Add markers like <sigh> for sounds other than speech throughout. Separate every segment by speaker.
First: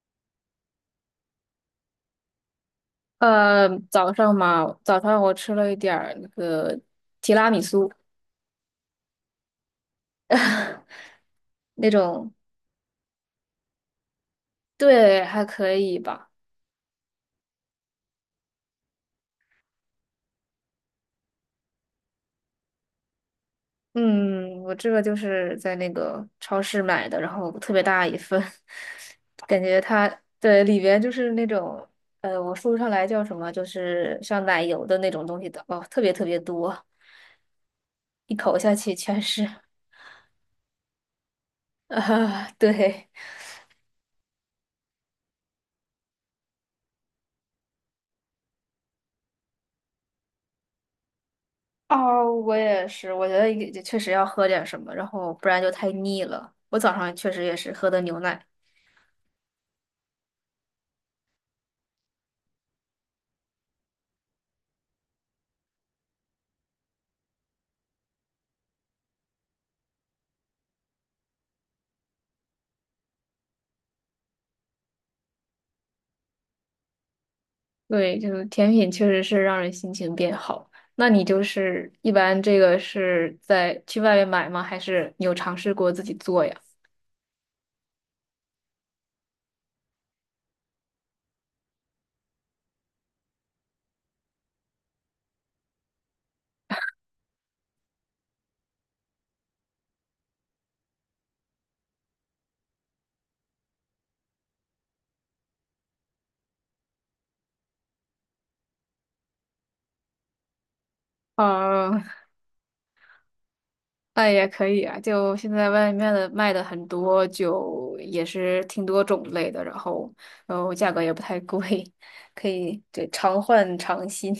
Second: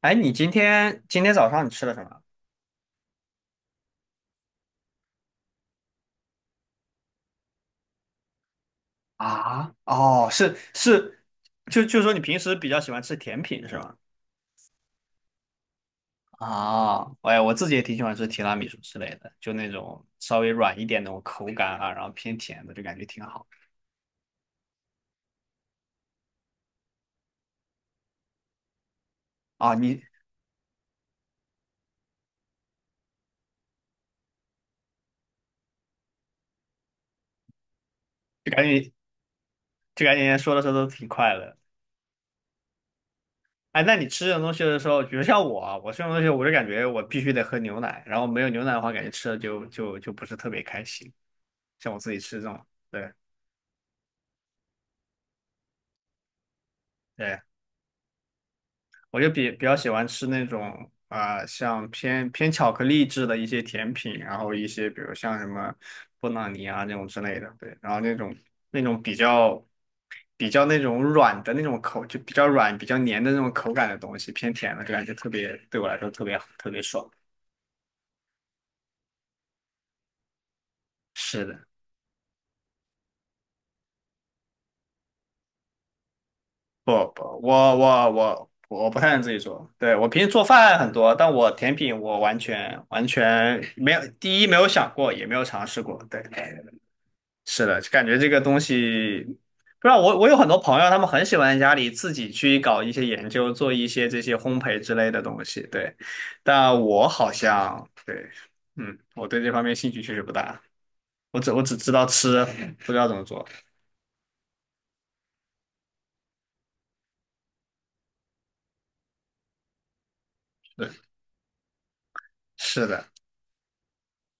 Speaker 1: 哎，你今天早上你吃了什么？
Speaker 2: 早上嘛，早上我吃了一点儿那个提拉米苏。
Speaker 1: 啊哦，是
Speaker 2: <laughs>
Speaker 1: 是，就
Speaker 2: 那
Speaker 1: 就说你
Speaker 2: 种，
Speaker 1: 平时比较喜欢吃甜品是吗？
Speaker 2: 对，还可以吧。
Speaker 1: 啊，哎，我自己也挺喜欢吃提拉米苏之类的，就那种稍微软一点那种口感啊，然后偏甜的，就感觉挺好
Speaker 2: 嗯，我这个就是在那个超市买的，然后特别大一份，<laughs> 感
Speaker 1: 啊。
Speaker 2: 觉
Speaker 1: 你
Speaker 2: 它对里边就是那种，我说不上来叫什么，就是像奶油的那种东西的，哦，特别特别多，一
Speaker 1: 就
Speaker 2: 口
Speaker 1: 感
Speaker 2: 下
Speaker 1: 觉
Speaker 2: 去全是，
Speaker 1: 就感觉说的时候都挺快乐。
Speaker 2: <laughs> 啊，对。
Speaker 1: 哎，那你吃这种东西的时候，比如像我啊我吃这种东西，我就感觉我必须得喝牛奶，然后没有牛奶的话，感觉吃的就不是特别开心。像我自己
Speaker 2: 哦，
Speaker 1: 吃这
Speaker 2: 我
Speaker 1: 种，
Speaker 2: 也
Speaker 1: 对
Speaker 2: 是，我觉得也确实要喝点什么，然后不然就太腻了。我早上确
Speaker 1: 对。
Speaker 2: 实也是喝的牛奶。
Speaker 1: 我就比较喜欢吃那种啊、像偏巧克力制的一些甜品，然后一些比如像什么布朗尼啊那种之类的，对，然后那种比较那种软的那种口，就比较软、比较黏的那种口感的东西，偏甜的，就感觉特别对我来说特别特别爽。
Speaker 2: 对，就是甜品确实是让人心情变好。那你就
Speaker 1: 是的，
Speaker 2: 是一般这个是在去外面买吗？还是你有尝试过自己做呀？
Speaker 1: 不不，我不太能自己做，对，我平时做饭很多，但我甜品我完全完全没有，第一没有想过，也没有尝试过，对。是的，感觉这个东西，不知道我有很多朋友，他们很喜欢家里自己去搞一些研究，做一些这些烘焙之类的东西。对，但我好像对，嗯，我对这方面兴趣确实不大。我只知
Speaker 2: 啊，
Speaker 1: 道吃，不知道怎么做。
Speaker 2: <laughs> 那也可以啊。就现在外面的卖的很多，就也是挺多种类的，然后，然后
Speaker 1: 对，
Speaker 2: 价格也不太贵，<laughs> 可以，
Speaker 1: 是的。
Speaker 2: 对，常换常新。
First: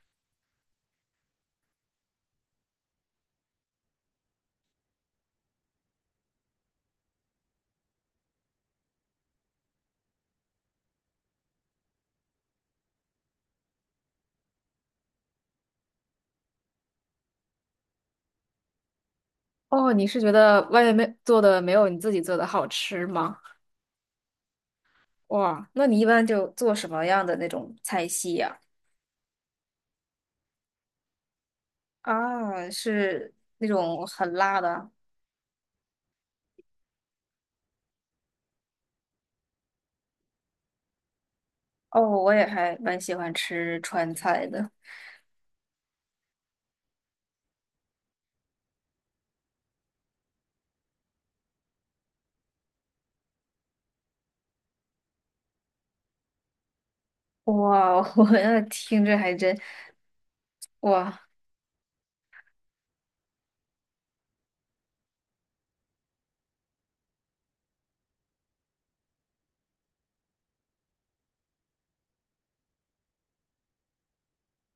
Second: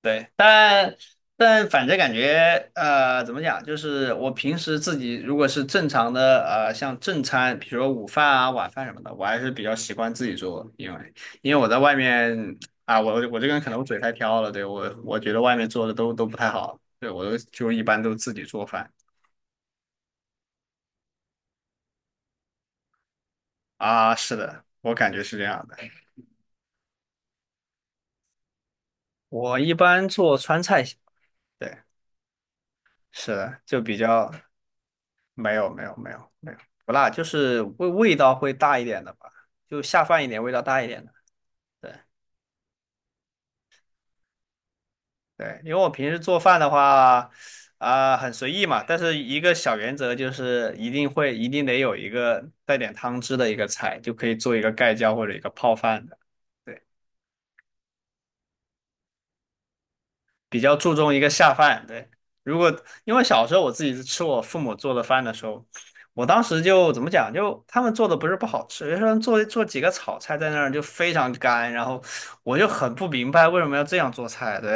Speaker 1: 对，但但反正感觉怎么讲，就是我平时自己如果是正常的像正餐，比如说午饭啊、晚饭什么的，我还是比较习惯自己做，因为因为我在外面啊，我这个人可能我嘴太挑了，对，我觉得外面做的都不太好，对，我都就一般都自己做饭
Speaker 2: 哦，你是觉得外面没做的没有你自己做的好吃吗？
Speaker 1: 啊，是的，我感觉是这样
Speaker 2: 哇，
Speaker 1: 的，
Speaker 2: 那你一般就做什么样的那种菜系呀？
Speaker 1: 我一般做川菜，对，
Speaker 2: 啊，是
Speaker 1: 是的，
Speaker 2: 那
Speaker 1: 就比
Speaker 2: 种
Speaker 1: 较
Speaker 2: 很辣的。
Speaker 1: 没有没有没有没有不辣，就是味道会大一点的吧，就下饭一点，味道大一点的。对
Speaker 2: 哦，我也还蛮喜欢吃川菜的。
Speaker 1: 对，因为我平时做饭的话，啊、很随意嘛，但是一个小原则就是一定会一定得有一个带点汤汁的一个菜，就可以做一个盖浇或者一个泡饭的。对。
Speaker 2: 哇，<laughs> 我那听着还真，
Speaker 1: 比较注重
Speaker 2: 哇
Speaker 1: 一个下饭。对，如果因为小时候我自己吃我父母做的饭的时候，我当时就怎么讲，就他们做的不是不好吃，有时候做几个炒菜在那儿就非常干，然后我就很不明白为什么要这样做菜。对，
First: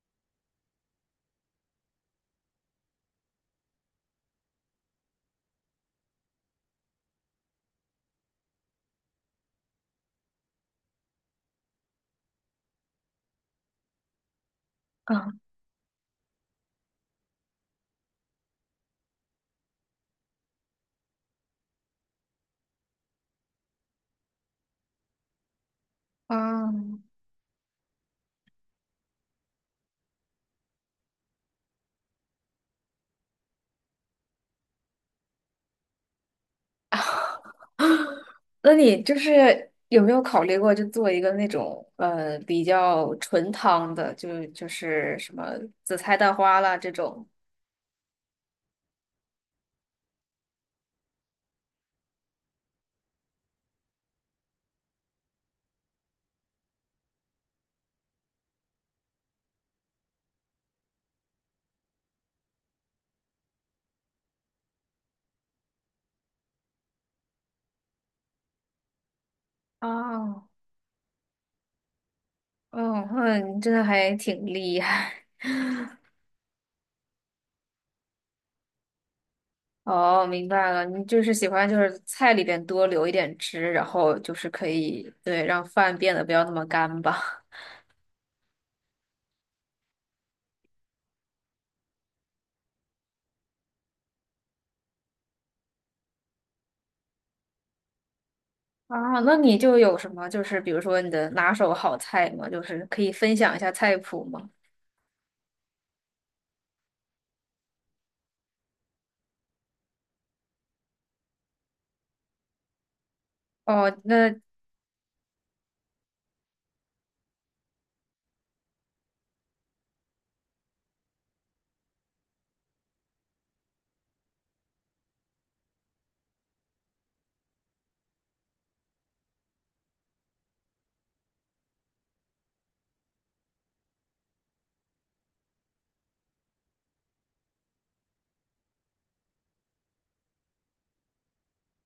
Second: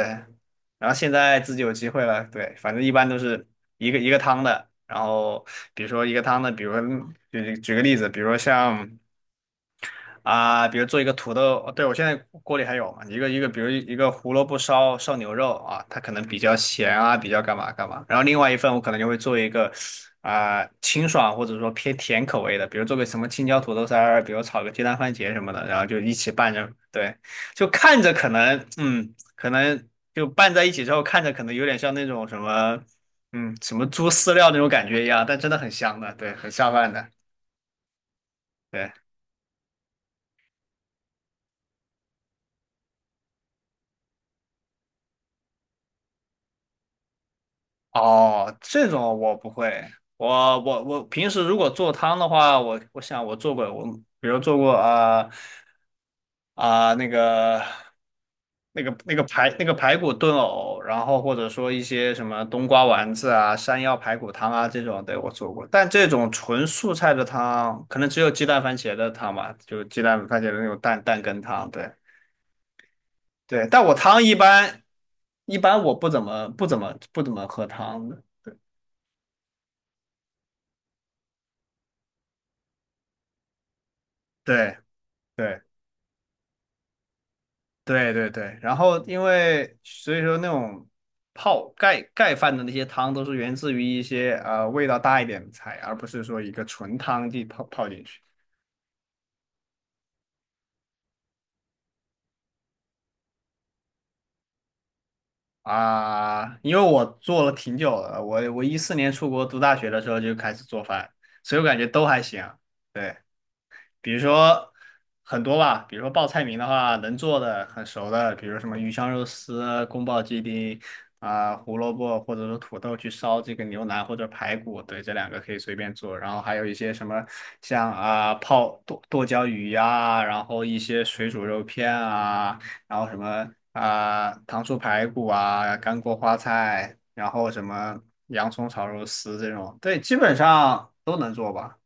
Speaker 1: 然后现在自己有机会了，对，反正一般都是一个一个汤的，然后比如说一个汤的，比如说嗯举个例子，比如说像。啊，比如做一个土豆，对，我现在锅里还有嘛，一个一个，比如一个胡萝卜烧
Speaker 2: 啊
Speaker 1: 牛肉啊，它可能比较咸啊，比较干嘛干嘛。然后另外一份我可能就会做一个啊、清爽或者说偏甜口味的，比如做个什么青椒土豆丝儿，比如炒个鸡蛋番茄什么的，然后就一起拌
Speaker 2: 啊！
Speaker 1: 着，对，就看着可能嗯，可能就拌在一起之后，看着可能有点像那种什么嗯什么猪饲料那种感觉一样，但真的很香的，对，很下饭的。
Speaker 2: <laughs> 那
Speaker 1: 对。
Speaker 2: 你就是有没有考虑过，就做一个那种比较纯汤的，就是什么紫菜蛋花啦这种？
Speaker 1: 哦，这种我不会。我平时如果做汤的话，我想我做过，我比如做过啊啊、那个那个那个排那个排骨炖藕，然后或者说一些什么冬瓜丸子啊、山药排骨汤啊这种，对，我做过。但这种纯素菜的汤，可能只有鸡蛋番茄的汤吧，就鸡蛋番茄
Speaker 2: 啊？
Speaker 1: 的那种蛋羹汤，对
Speaker 2: 哦，那你
Speaker 1: 对。
Speaker 2: 真的
Speaker 1: 但我
Speaker 2: 还
Speaker 1: 汤一
Speaker 2: 挺厉
Speaker 1: 般
Speaker 2: 害。
Speaker 1: 一般我不怎么喝汤的，
Speaker 2: <laughs> 哦，明白了，你就是喜欢就是菜里边多留一点汁，然后就是可
Speaker 1: 对。
Speaker 2: 以，对，
Speaker 1: 对
Speaker 2: 让饭变得不要那么干吧。
Speaker 1: 对对对，然后因为所以说那种泡盖饭的那些汤都是源自于一些味道大一点的菜，而不是说一个纯汤地泡进去
Speaker 2: <laughs> 啊，那你就有什么就是比如说你的拿手好菜吗？就是可以分享一下菜谱吗？
Speaker 1: 啊。因为我做了挺久了，我2014年出国读大学的时候就开始做饭，所以我感觉都还行。对。
Speaker 2: 哦，
Speaker 1: 比如
Speaker 2: 那
Speaker 1: 说很多吧，比如说报菜名的话，能做的很熟的，比如什么鱼香肉丝啊、宫保鸡丁啊、胡萝卜或者说土豆去烧这个牛腩或者排骨，对，这两个可以随便做。然后还有一些什么像啊、泡剁椒鱼呀、然后一些水煮肉片啊，然后什么啊、糖醋排骨啊、干锅花菜，然后什么洋葱炒肉丝这种，对，基本上都能做吧。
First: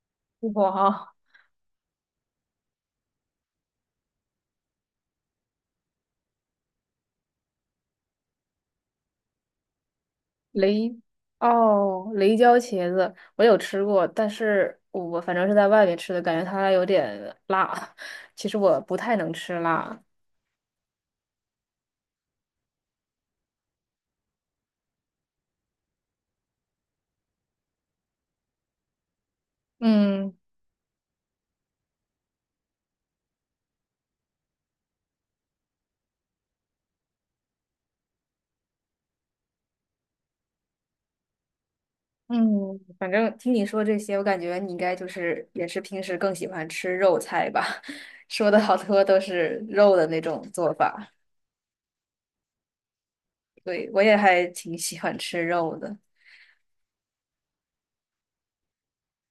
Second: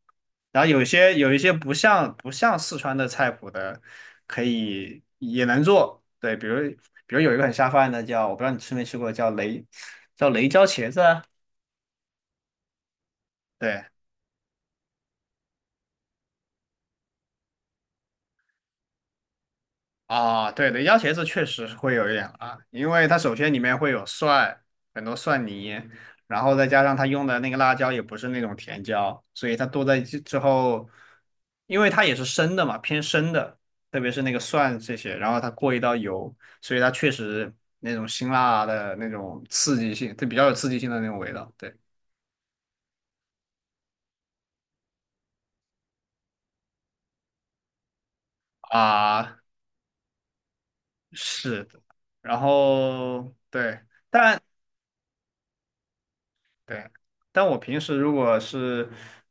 Speaker 1: 然后有
Speaker 2: 哇，
Speaker 1: 些有一些不像四川的菜谱的，可以也能做。对，比如比如有一个很下饭的叫，我不知道你吃没吃过，叫雷椒茄
Speaker 2: 雷，
Speaker 1: 子啊
Speaker 2: 哦，雷椒茄子我有吃
Speaker 1: 对，
Speaker 2: 过，但是我反正是在外面吃的，感觉它有点辣。<laughs> 其实我不太能吃辣。
Speaker 1: 啊，对的，鸭茄子确实会有一点辣，因为它首先里面会有蒜，很多蒜泥，然后再加上它用的那个辣椒也不是那种甜椒，所以它剁在一起
Speaker 2: 嗯。
Speaker 1: 之后，因为它也是生的嘛，偏生的，特别是那个蒜这些，然后它过一道油，所以它确实那种辛辣的那种刺激性，它比较有刺激性的那种味道，对
Speaker 2: 嗯，反正听你说这些，我感觉你应该就是也是平时更喜欢吃肉菜吧？<laughs> 说的好多都
Speaker 1: 啊，
Speaker 2: 是肉的那种做法。
Speaker 1: 是的，然后对。
Speaker 2: 对，我也
Speaker 1: 但。
Speaker 2: 还挺喜欢吃肉的。
Speaker 1: 对，但我平时如果是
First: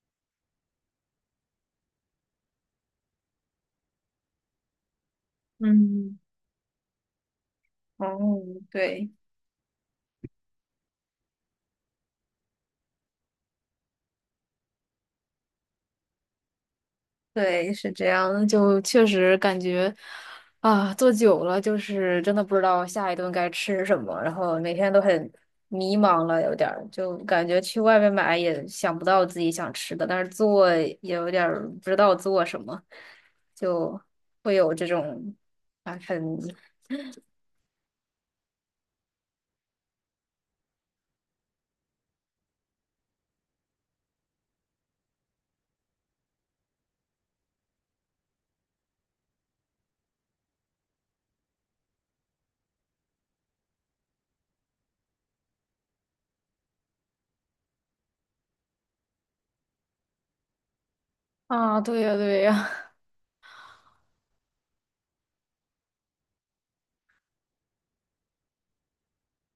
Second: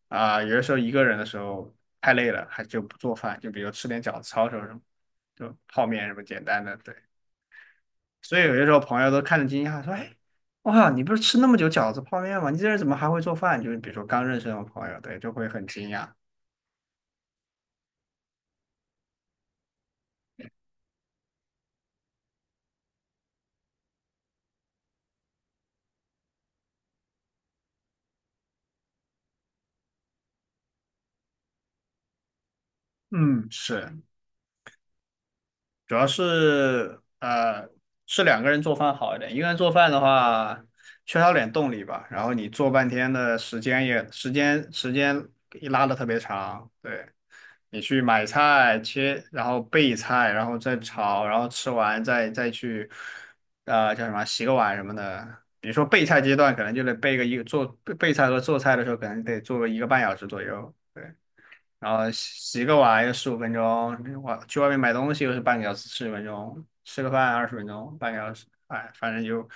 Speaker 1: 啊、有的时候一个人的时候太累了，还就不做饭，就比如吃点饺子、抄手什么，就泡面什
Speaker 2: 嗯。
Speaker 1: 么简单的。对，所
Speaker 2: 哦。
Speaker 1: 以有些时候朋
Speaker 2: 对。
Speaker 1: 友都看着惊讶说：“哎，哇，你不是吃那么久饺子、泡面吗？你这人怎么还会做饭？”就是比如说刚认识那种朋友，对，就会很惊讶。
Speaker 2: 对，是这样的就确实感觉啊，坐久了就是真的不知道下一顿该吃什么，然后每天都很迷茫了，有点儿就感觉去外面买也想不到自己想吃的，但是做也有点儿不知道做什么，
Speaker 1: 嗯，是。
Speaker 2: 就会有这种
Speaker 1: 主
Speaker 2: 啊
Speaker 1: 要
Speaker 2: 很
Speaker 1: 是是两个人做饭好一点，一个人做饭的话缺少点动力吧，然后你做半天的时间也时间一拉的特别长，对你去买菜切，然后备菜，然后再炒，然后吃完再去叫什么洗个碗什么的。比如说备菜阶段，可能就得备个一个做备菜和做菜的时候，可能得做个一个半小时左右。对。
Speaker 2: 啊，
Speaker 1: 然
Speaker 2: 对
Speaker 1: 后
Speaker 2: 呀对
Speaker 1: 洗洗
Speaker 2: 呀。
Speaker 1: 个碗有15分钟，我去外面买东西又是半个小时，40分钟，吃个饭20分钟，半个小时，哎，反正就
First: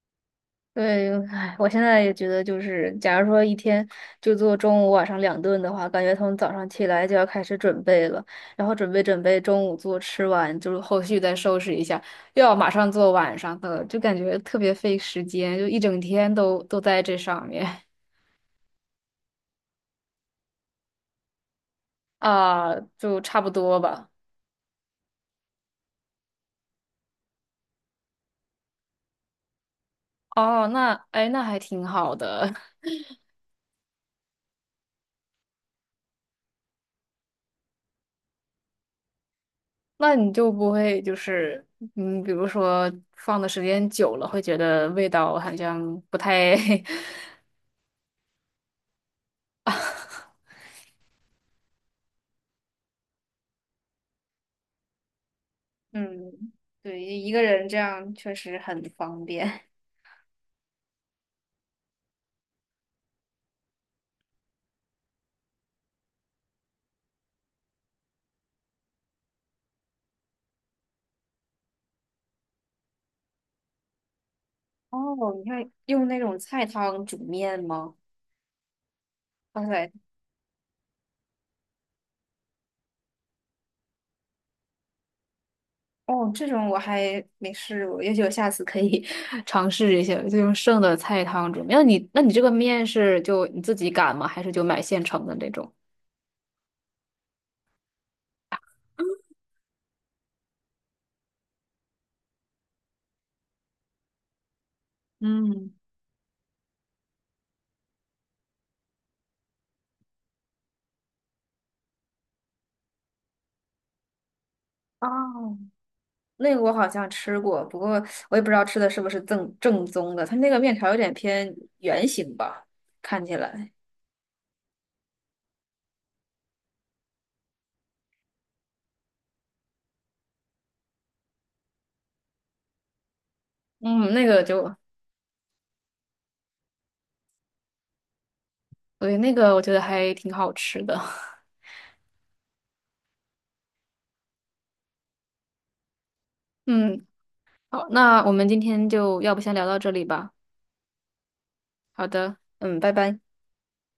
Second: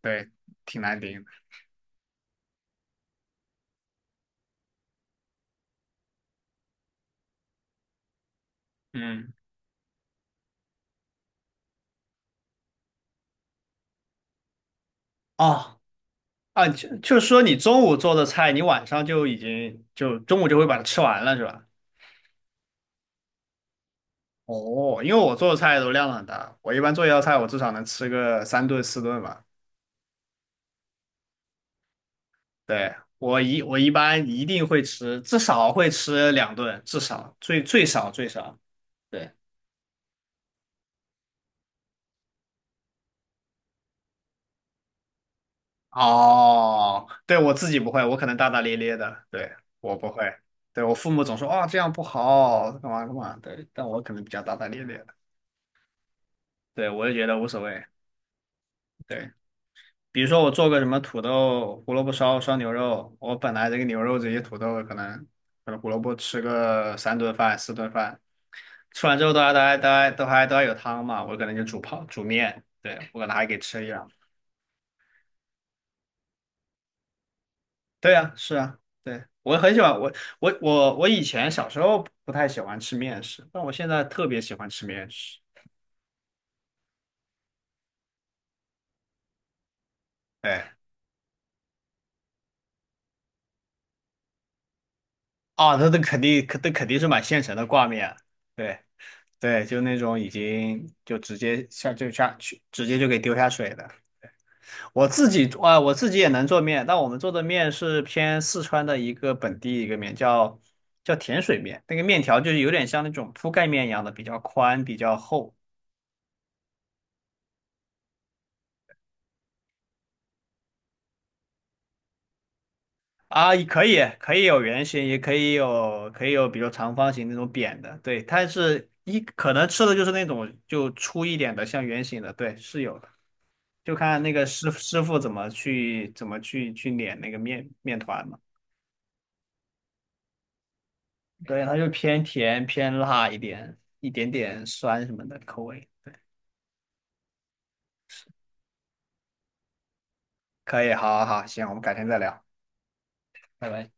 Speaker 1: 对，挺难
Speaker 2: 对，
Speaker 1: 顶的。
Speaker 2: 唉，我现在也觉得，就是假如说一天就做中午、晚上两顿的话，感觉从早上起来就要开始准备了，然后准备准
Speaker 1: 嗯，
Speaker 2: 备中午做，吃完就是后续再收拾一下，又要马上做晚上的，就感觉特别费时间，就
Speaker 1: 哦，
Speaker 2: 一整天都
Speaker 1: 啊，
Speaker 2: 都
Speaker 1: 就
Speaker 2: 在这
Speaker 1: 就是说
Speaker 2: 上
Speaker 1: 你
Speaker 2: 面。
Speaker 1: 中午做的菜，你晚上就已经就中午就会把它吃完了，是吧？
Speaker 2: 啊，就差不多吧。
Speaker 1: 哦，因为我做的菜都量很大，我一般做一道菜，我至少能吃个3顿4顿吧。
Speaker 2: 哦，那哎，那还挺好的，
Speaker 1: 对，我一般一定会吃，至少会吃2顿，至少最少。对。
Speaker 2: <laughs> 那你就不会就是嗯，比如说放的时间久了，会觉得味道好像不太 <laughs>。
Speaker 1: 哦，对，我自己不会，我可能大大咧咧的，对，我不会，对，我父母总说啊、这样不好，干嘛干嘛，对，但我可能比较大大咧咧的，
Speaker 2: 嗯，
Speaker 1: 对，
Speaker 2: 对，
Speaker 1: 我就觉
Speaker 2: 一
Speaker 1: 得
Speaker 2: 个
Speaker 1: 无所
Speaker 2: 人这
Speaker 1: 谓，
Speaker 2: 样确实很方
Speaker 1: 对，
Speaker 2: 便。<laughs>
Speaker 1: 比如说我做个什么土豆胡萝卜烧牛肉，我本来这个牛肉这些土豆可能胡萝卜吃个3顿饭4顿饭，吃完之后都还有汤嘛，我可能就煮面，对，我可能还给吃一两。
Speaker 2: 哦，你看用那种菜汤煮面吗？
Speaker 1: 对啊，是啊，对，我
Speaker 2: 哇
Speaker 1: 很喜
Speaker 2: 塞。
Speaker 1: 欢我以前小时候不太喜欢吃面食，但我现在特别喜欢吃面食。
Speaker 2: 哦，这种我还没试过，也许我下次可以 <laughs> 尝试一下，就用
Speaker 1: 对，
Speaker 2: 剩的菜汤煮面。那你这个面是就你自己擀吗？还是就买现成的那种？
Speaker 1: 啊，那肯定，那肯定是买现成的挂面。对对，就那种已经就直接下就下去，直接就给丢下水的。我自己
Speaker 2: 嗯。
Speaker 1: 啊，我自己也能做面，但我们做的面是偏四川的一个本地一个面，叫甜水面。那个面条就是有点像那种铺盖面一样的，比较宽，比较厚。
Speaker 2: 哦，那个我好像吃过，不过我也不知道吃的是不是正正宗的。它那个面条有点偏圆形吧，看起
Speaker 1: 啊，也
Speaker 2: 来。
Speaker 1: 可以，可以有圆形，也可以有，可以有，比如长方形那种扁的，对，它是一可能吃的就是那种就粗一点的，像圆形的，对，是有的，就
Speaker 2: 嗯，
Speaker 1: 看
Speaker 2: 那
Speaker 1: 那
Speaker 2: 个
Speaker 1: 个师
Speaker 2: 就
Speaker 1: 师傅怎么去去碾那个面团嘛，
Speaker 2: 对，那个我觉得还挺好吃的。<laughs>
Speaker 1: 对，它就偏甜偏辣一点，一点点酸什么的口味，
Speaker 2: 嗯，好，那我们今天就要不先聊到这里吧。
Speaker 1: 可以，好好好，行，我们改
Speaker 2: 好
Speaker 1: 天再
Speaker 2: 的，
Speaker 1: 聊，
Speaker 2: 嗯，拜拜。
Speaker 1: 拜拜。